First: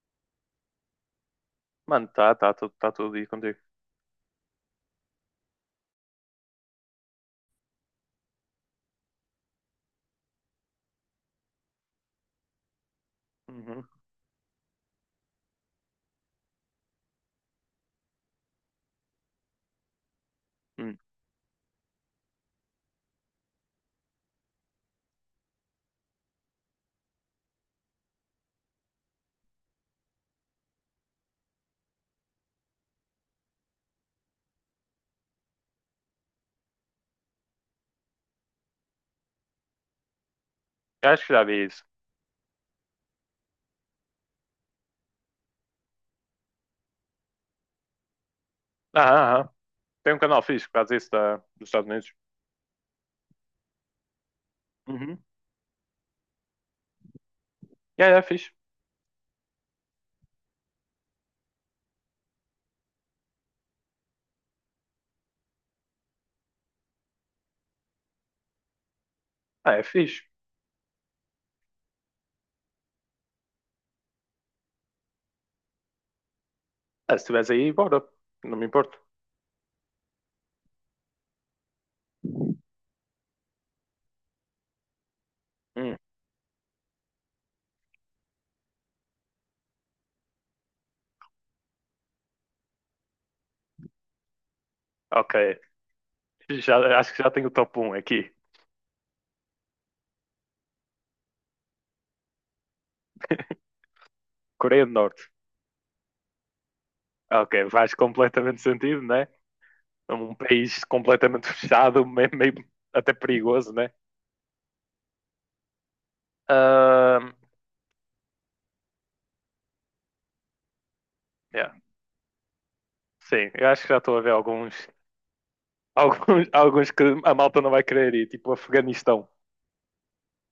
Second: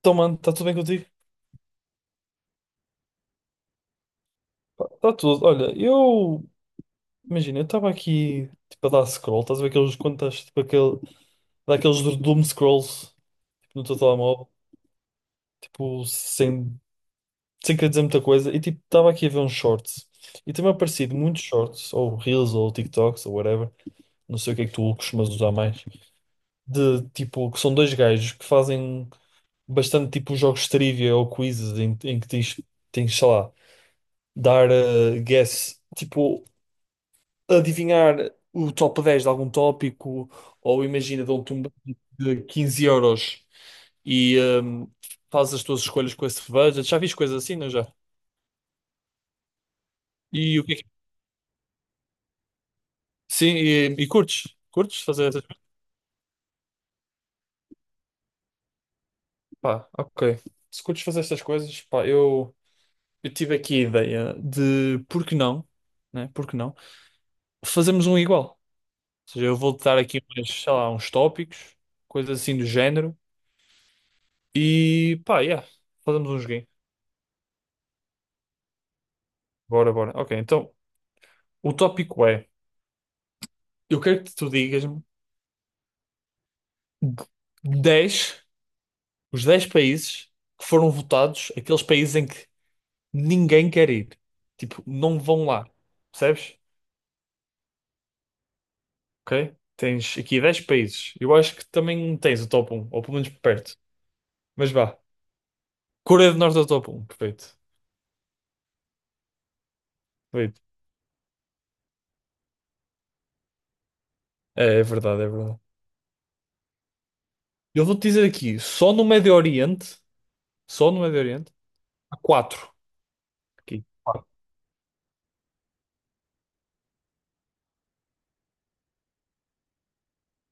Então, mano, está tudo bem contigo? Mano, tá, tá, tá tudo aí contigo. Está tudo. Olha, eu. Imagina, eu estava aqui, tipo, a dar scroll. Estás a ver aqueles. Quando estás, tipo, aquele. Daqueles do doom scrolls, tipo, no Uhum. teu telemóvel. Tipo, sem. Sem querer dizer muita coisa. E, tipo, estava aqui a ver uns shorts. E tem-me Hum. aparecido muitos shorts, ou reels, ou TikToks, ou whatever. Não sei o que é que tu costumas usar mais. De, tipo, que são dois gajos que fazem bastante, tipo, jogos de trivia ou quizzes em que tens, sei lá, dar guess. Tipo. Adivinhar o top 10 de algum tópico, ou imagina, Acho que já dão-te um vi isso. budget de 15 euros e fazes as tuas escolhas com esse budget. Já fiz coisas assim, não já? Ah, ah, ah. Tem um canal E o fixe que que é que... faz isso dos Estados Unidos. Sim, e curtes? Curtes Uhum. fazer essas coisas? É fixe. Pá, ok. Se curtes fazer estas coisas, pá, eu tive aqui a ideia de por que não, né? Por que não? Fazermos um igual. Ou seja, eu Ah, é vou-te dar aqui fixe. uns, sei lá, uns tópicos, coisas assim do género. E pá, yeah, fazemos um joguinho. Ah, se estiveres aí, bora. Não me importo. Bora, bora. Ok, então. O tópico é: eu quero que tu digas-me Hum, 10, os 10 países que foram votados, aqueles países em que ninguém quer ir. Tipo, não vão ok. lá. Percebes? Acho que já tenho o top um aqui. Ok? Tens aqui 10 países. Eu acho que também tens o top um, ou pelo menos perto. Mas Coreia do vá. Norte. Coreia do Norte é o top um, Ok, perfeito. faz completamente sentido, né? É um Perfeito. país completamente fechado, meio, meio até perigoso, né? É, é verdade, é verdade. Ahm, Eu vou-te dizer aqui: só no Médio Oriente, só no Médio Oriente, yeah. há 4. Sim, eu acho Aqui. que já estou a Quatro. ver alguns, alguns que a malta não vai querer ir, tipo Afeganistão.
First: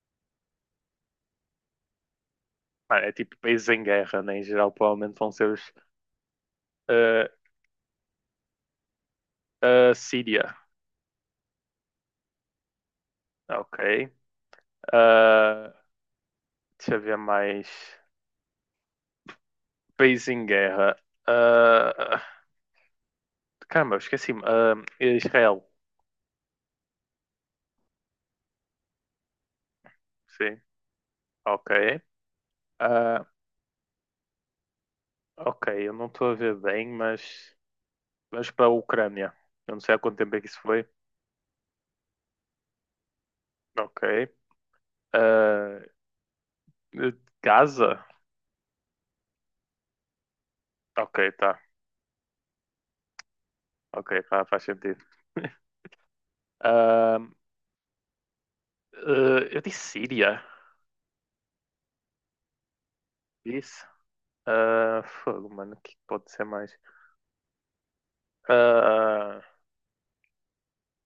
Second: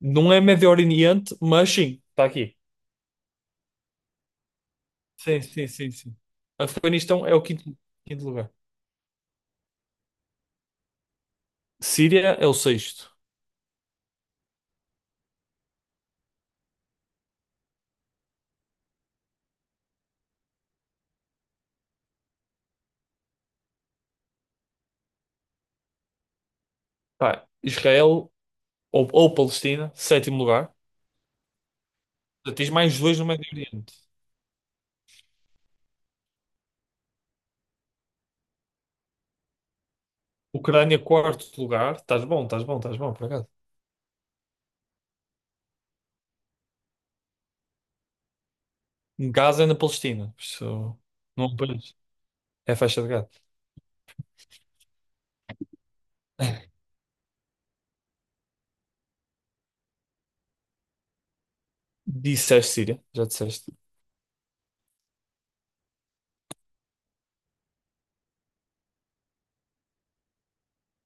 Não é Médio Oriente, mas sim, está aqui. Mano, é tipo países em guerra, né? Em geral, provavelmente vão Sim, ser os. sim, sim, sim. Afeganistão é o quinto, quinto lugar. A Síria, Síria é o sexto. ok. Ah, deixa eu ver mais. Países em guerra. Ah, caramba, eu esqueci-me. Ah, Israel, Pá, Israel ou Palestina, sétimo sim, lugar. ok. Já tens mais dois Ah, no Médio Oriente. ok, eu não estou a ver bem, mas. Vamos para a Ucrânia. Eu não sei há quanto tempo é que isso foi. Ucrânia, quarto lugar. Estás bom, estás bom, estás bom, por acaso. Ok. Ah, Gaza? Gaza é na Palestina. Isso Ok, não é um tá. país. É faixa de Gaza. Ok, faz sentido. Ah, ah, eu disse Síria. Disseste Síria, já disseste. Disse. Ah, fogo, mano, o que pode ser mais? Ah,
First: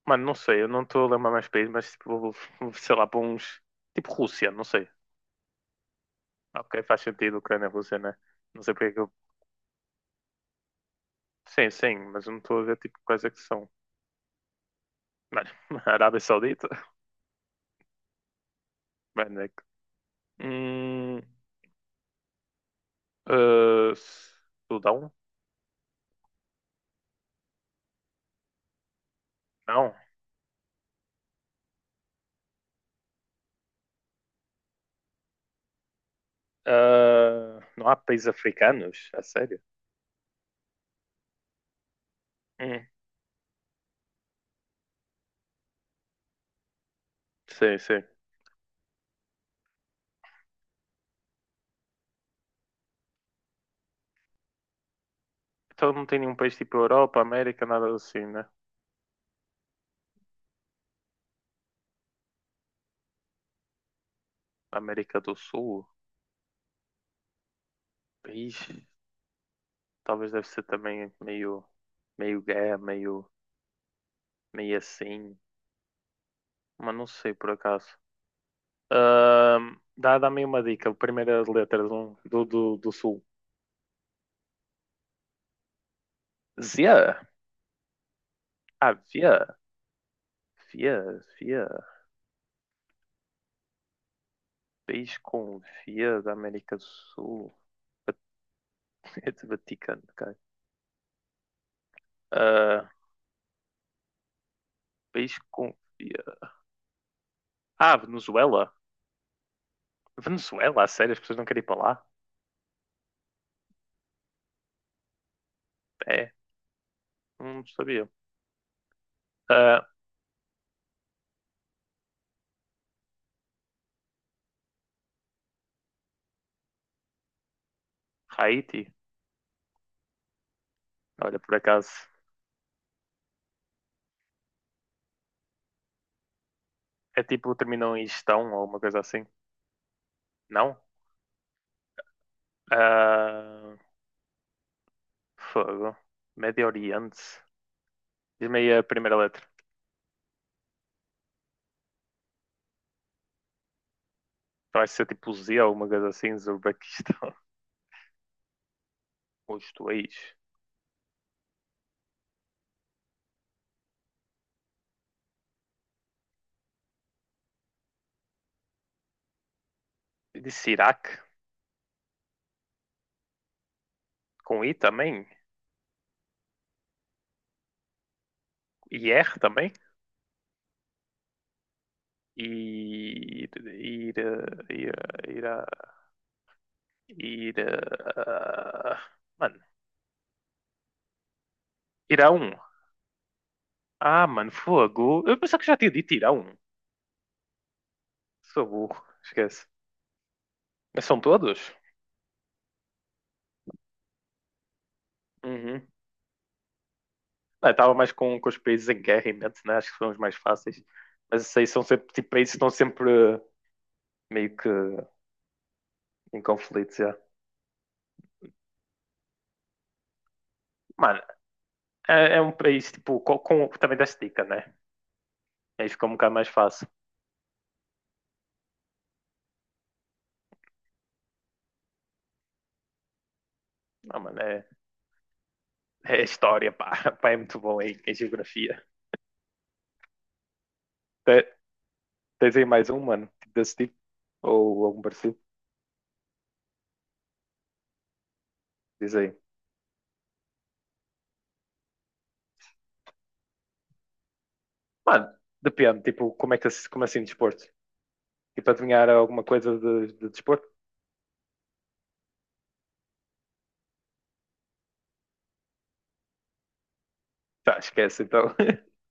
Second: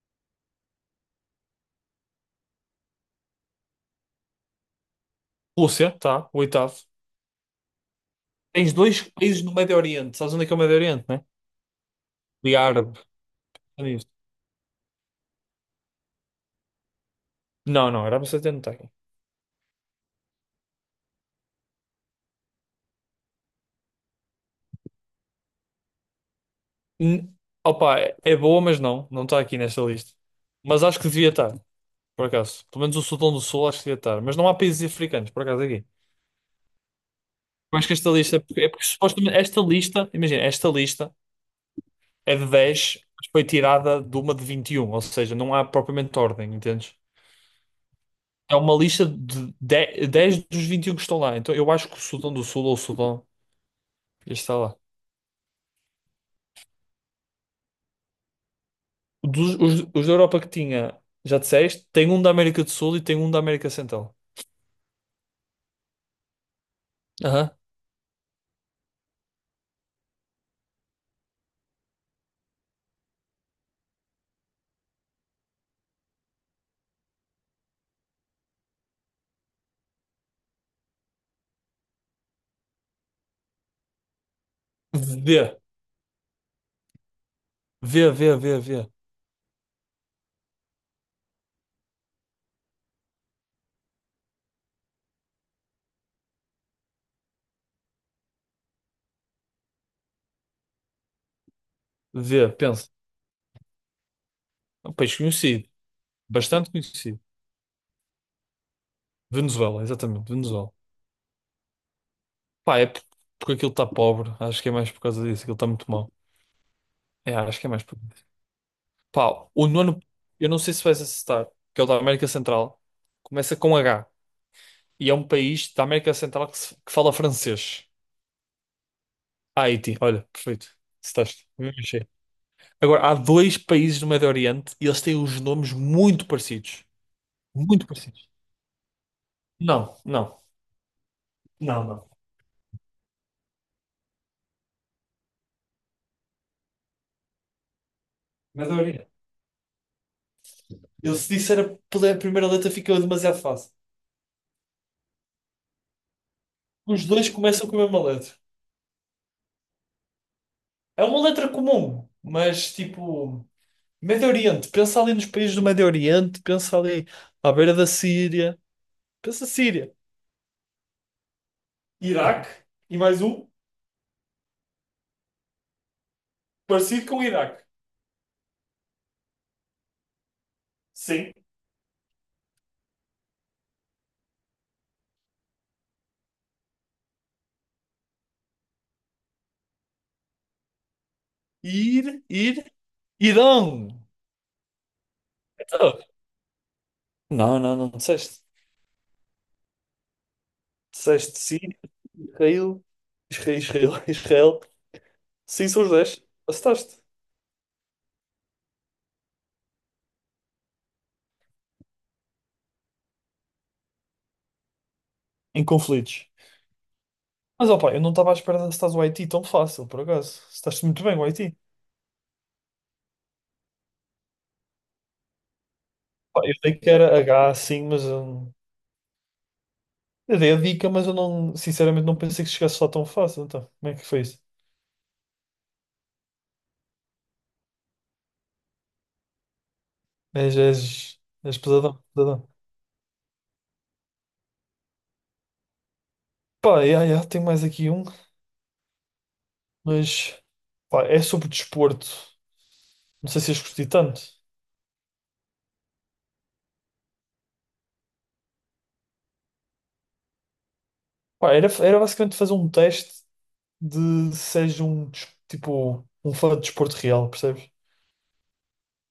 mano, não sei, eu não estou a lembrar mais países, mas tipo, sei lá, para uns. Tipo Rússia, não sei. Rússia, tá, o Ah, oitavo. ok, faz sentido, Ucrânia e Rússia, né? Não Tens sei porque é que dois eu. países no Médio Oriente. Sabes onde é que é o Médio Oriente, né? Sim, sim, mas eu não E estou a ver tipo árabe. quais é que são. É nisto. Mano, Arábia Saudita? Não, não, Arábia Saudita não tem. Mano, é que. Hum, ah, Sudão? N- Opa, é boa, mas não. Não está aqui nesta Não. lista. Mas acho que devia estar, por acaso. Pelo menos o Sudão do Sul acho que devia estar. Mas não há países africanos, por acaso, aqui. Ah, Eu acho não que há esta países lista... africanos? A supostamente sério? esta lista... Imagina, esta lista é de Hum, 10, mas foi tirada de uma de 21. Ou seja, não há propriamente ordem, entendes? sim, sim. É uma lista de 10, 10 dos 21 que estão lá. Então eu acho que o Sudão do Sul ou o Sudão está lá. Então não tem nenhum país tipo Europa, América, nada assim, né? Os da Europa que tinha, já disseste, tem um da América do Sul e tem um da América Central. América do Sul? Aham. País. Talvez deve ser também meio, meio guerra, meio, meio assim. Mas não sei por acaso. Dá-me uma dica. A primeira letra de do sul. D. Zia. Vê, vê, vê, vê. Ah, via. Via, via. País com via da América do Sul. Vat- Vaticano, cara. Vê, pensa. Ah, É um país país conhecido. com via. Bastante conhecido. Ah, Venezuela. Venezuela, exatamente, Venezuela. Venezuela, a sério, as pessoas não querem ir para lá? Pá, porque aquilo está pobre. Acho que é mais por causa disso. Aquilo está muito mal. É, É, acho não que é mais por sabia. causa disso. Pá, o Ah, nono, eu não sei se vais acertar, que é o da América Central. Começa com H. E é um país da América Central que, que fala francês. Haiti. Ah, Haiti, olha, perfeito. Olha, Estás. por acaso. Agora, há dois países do Médio Oriente e eles têm os nomes muito parecidos. É tipo, Muito terminam em parecidos. gestão ou uma coisa assim. Não, não. Não? Não, não. Ah, fogo. Médio Oriente. Diz-me aí Médio a Oriente. primeira letra. Eu se disser a primeira letra fica demasiado fácil. Então vai ser tipo Z ou uma coisa assim, Os dois Uzbequistão. começam com a mesma letra. Os dois. É uma letra comum, mas tipo, Médio Oriente, pensa ali nos países do Médio Oriente, pensa ali à beira da Síria, pensa Síria, Disse Iraque. Iraque e mais um Com I também. parecido com o Iraque. I R também. Sim. Ir. Ir. Ir. Ir. Ir, mano. Ir, Irão. ir, Irão. Ah, mano, fogo. Eu pensava que já tinha Então, dito Irão. não, não, não disseste. Sou burro. Esquece. Mas são Disseste todos? Síria, Israel, Israel, Israel. Israel. Sim, são Uhum. os 10. Acertaste. Ah, eu tava mais com os países em guerra em mente, né? Acho que são os mais fáceis. Mas esses aí são sempre tipo, países que estão sempre meio que Em conflitos. em conflito, já. Mas opa, eu não estava à espera de estás o Haiti tão fácil, por acaso. Estás muito bem, Mano, o Haiti. é um país tipo, com também desta dica, né? Aí fica um bocado Pá, mais eu sei fácil. que era H sim, mas eu dei a dica, mas eu não, sinceramente não pensei que chegasse lá tão fácil. Então, como é que Ah, foi mano, isso? é história, pá. Pá, é muito bom em geografia. És, és, Te- és pesadão, pesadão. Tens aí mais um, mano, tipo desse tipo? Ou algum parecido? Pá, yeah, yeah, tenho mais aqui um, Diz aí. mas pá, é sobre desporto. Não sei se és curti tanto. Mano, depende, tipo, como é que como assim desporto? Tipo, adivinhar alguma coisa de desporto? Pá, era basicamente fazer um teste de se és um, tipo, um fã de desporto real, percebes? Tá, esquece então.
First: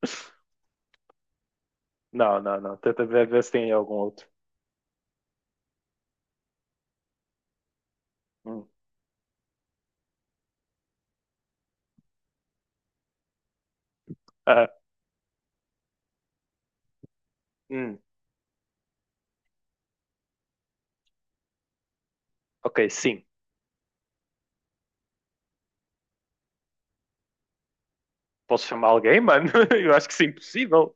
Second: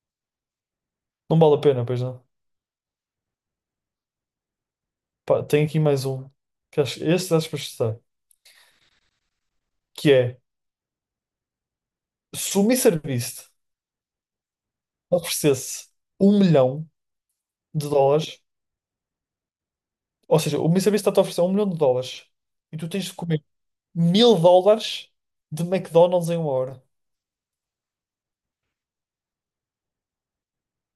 Não vale a pena, pois não. Não, não, não. Tenta ver se tem algum outro. Pá, tenho aqui mais um. Que acho, este acho Hum. que é se o MrBeast Ah, oferecesse um milhão de hum. dólares, ou seja, o MrBeast está-te a oferecer um milhão de dólares e Ok, tu tens de sim. comer mil dólares de McDonald's em uma hora. Posso chamar alguém, mano? Eu acho que isso é impossível.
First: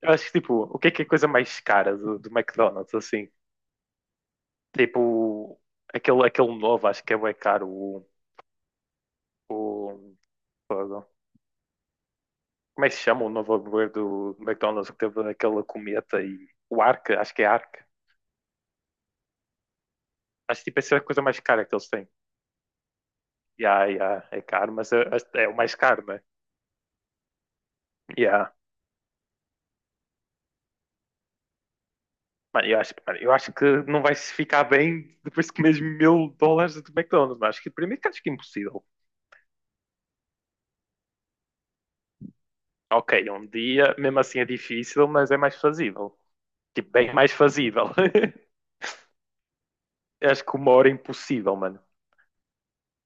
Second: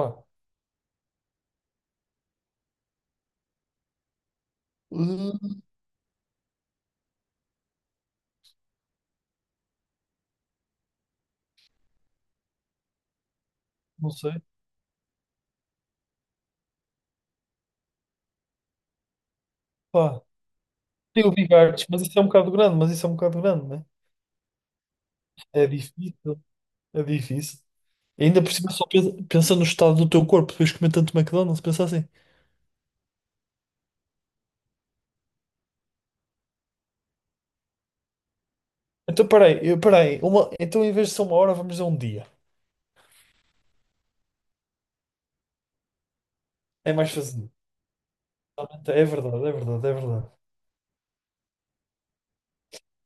Eu acho que, tipo, o que é a coisa mais cara do McDonald's, assim? hum, Tipo, aquele novo, acho que é bem caro. O, Fogo. Como é que se chama o novo hambúrguer não sei. do McDonald's que teve aquela cometa e o Ark? Acho que é Ark. Pá, Acho que, tipo, essa é a coisa tem o mais Big cara que Arts, eles mas têm. isso é um bocado grande, mas isso é um bocado grande, Yeah, né? yeah, é caro, mas é o É mais caro, né? difícil, é difícil. E ainda Yeah. por cima só pensa, pensa no estado do teu corpo depois de comer tanto McDonald's, pensa assim. Mano, eu acho que não vai se ficar bem depois de comeres US$ 1.000 de McDonald's. Mas acho que primeiro que acho que é impossível. Então, peraí, peraí, uma, então em vez de ser uma hora, vamos dizer um dia. Ok, é um dia, mesmo assim é difícil, mas é mais fazível. Tipo, É mais bem mais fácil. fazível. Realmente, é verdade, é verdade, é verdade. Eu acho que uma hora é impossível, mano.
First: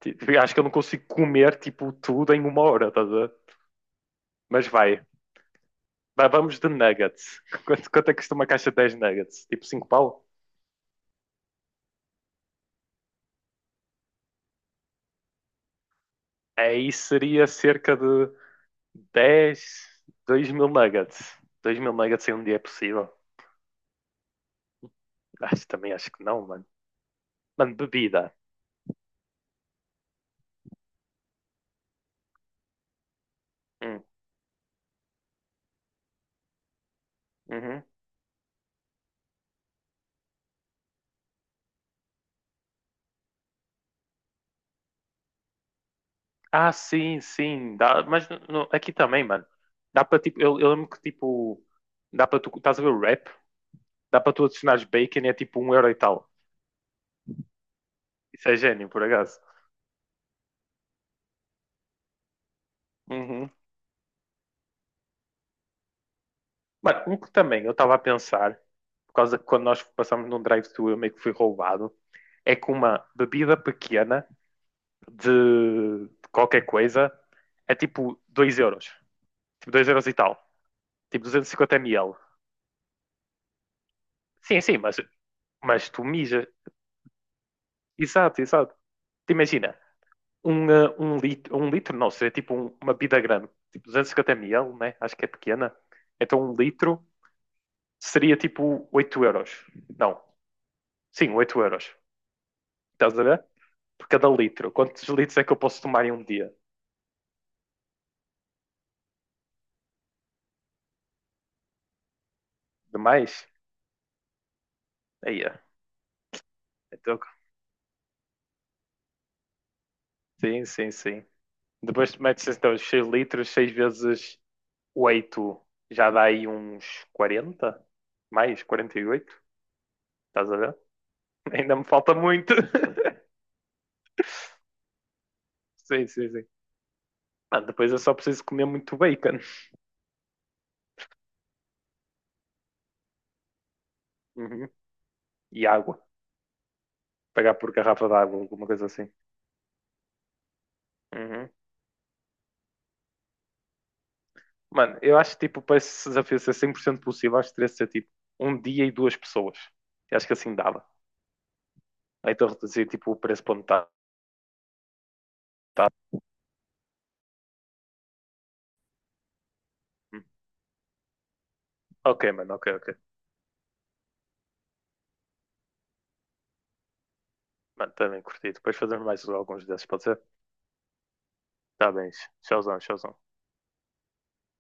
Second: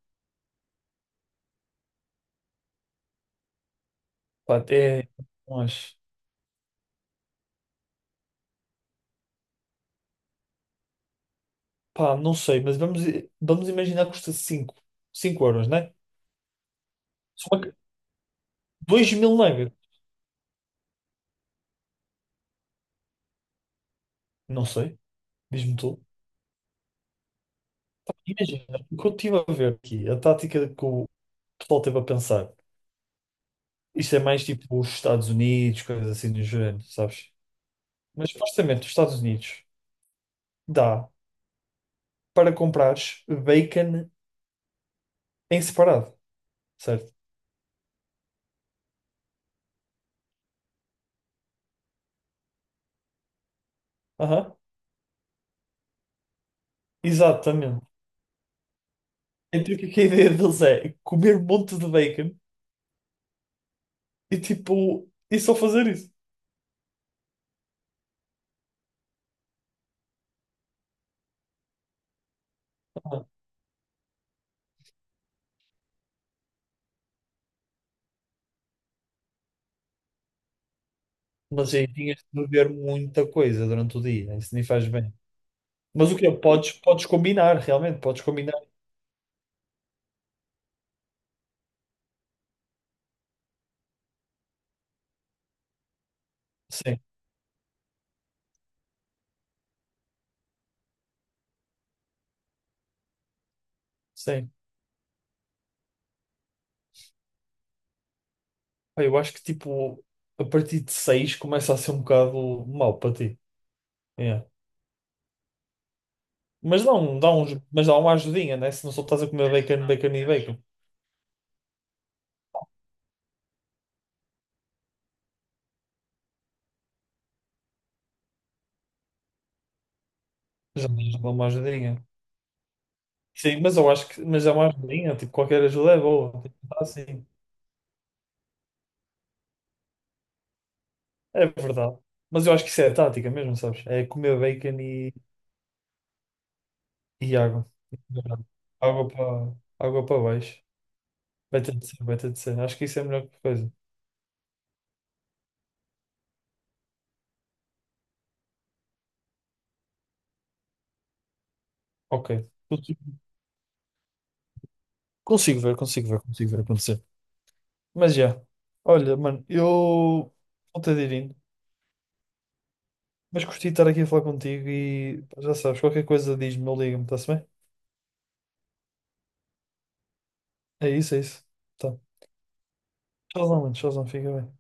Tipo, eu acho que eu não consigo comer, tipo, tudo em uma hora, estás a ver? Pá, Mas vai. é, não acho. Vamos de nuggets. Quanto é que custa uma caixa de 10 nuggets? Tipo cinco pau? Pá, não sei, mas vamos imaginar que custa 5 euros, né? Aí seria Só que cerca de 2 mil 10 nuggets. 2.000 nuggets. 2.000 nuggets em um dia é possível. Não sei, diz-me Também tu. acho que não, mano. Mano, bebida. Imagina, o que eu estive a ver aqui, a tática que o pessoal teve a pensar. Hum, Isto é mais tipo os Estados Unidos, coisas assim do género, sabes? uhum. Mas supostamente os Estados Unidos dá para comprares bacon em separado, Ah, certo? sim, sim. Dá, mas aqui também, mano. Dá para tipo. Eu lembro que tipo. Dá para tu. Estás a ver o rap? Dá para tu Aham, adicionares bacon e é tipo um euro e tal. exatamente. Isso é gênio, por acaso. Então o que é que a ideia deles é comer um monte de bacon Uhum. e tipo, e só fazer isso. Mano, um que também eu estava a pensar, por causa que quando nós passamos num drive-thru eu meio que fui roubado, é que uma bebida pequena de qualquer coisa é tipo 2 euros. Tipo 2 euros e tal. Tipo 250 Mas aí tinhas ml. de beber muita coisa durante o dia, isso Sim, nem sim, faz mas bem. Mas tu Mas o que é? mija. Podes, podes combinar, realmente, podes Exato, combinar. exato. Te imagina, um litro não, seria tipo uma bida grande, tipo 250 ml, né? Acho que é pequena. Então um Sim, litro seria tipo 8 euros. Não, sim, 8 euros. Estás a ver? Por cada sim. litro. Quantos litros é que eu posso tomar em um dia? Pá, eu acho que tipo, a partir de 6 começa a ser um bocado mau para ti. Demais? É. Aí é. Mas Então, dá uns, mas dá uma ajudinha, né? Se não só estás a comer bacon, bacon e bacon. sim, sim, sim. Depois tu metes então 6 litros, 6 vezes 8, já dá aí uns 40. Mais, 48. Estás a ver? Já dá uma Ainda me ajudinha. falta muito. Sim, mas eu acho que, mas dá uma ajudinha, tipo, qualquer ajuda é Sim, sim, boa. sim. Tipo, dá assim. Mano, depois eu só preciso comer muito bacon. É verdade. Mas eu acho que isso é tática mesmo, sabes? É comer Uhum. bacon E água. e Pagar água. por garrafa de água, alguma coisa assim. Água para água para baixo. Uhum. Vai ter de ser, vai ter de ser. Acho que isso é a melhor coisa. Mano, eu acho que tipo, para esse desafio ser 100% possível, acho que teria de ser tipo um dia e duas pessoas. Eu acho que assim dava. Ou Ok. então reduzir tipo o preço para metade. Consigo ver, Tá. consigo ver, consigo ver acontecer. Mas já. Olha, mano, eu vou ter de ir indo. Ok, mano, ok, ok. Mas gostei de estar aqui a falar contigo e pá, já sabes, qualquer coisa diz-me ou liga-me, está-se bem? Mano, também curti. Depois fazemos mais alguns desses, pode ser? É isso, é isso. Tá Tá. bem. Tchauzão, tchauzão. Tchauzão, mano. Tchauzão, fica bem.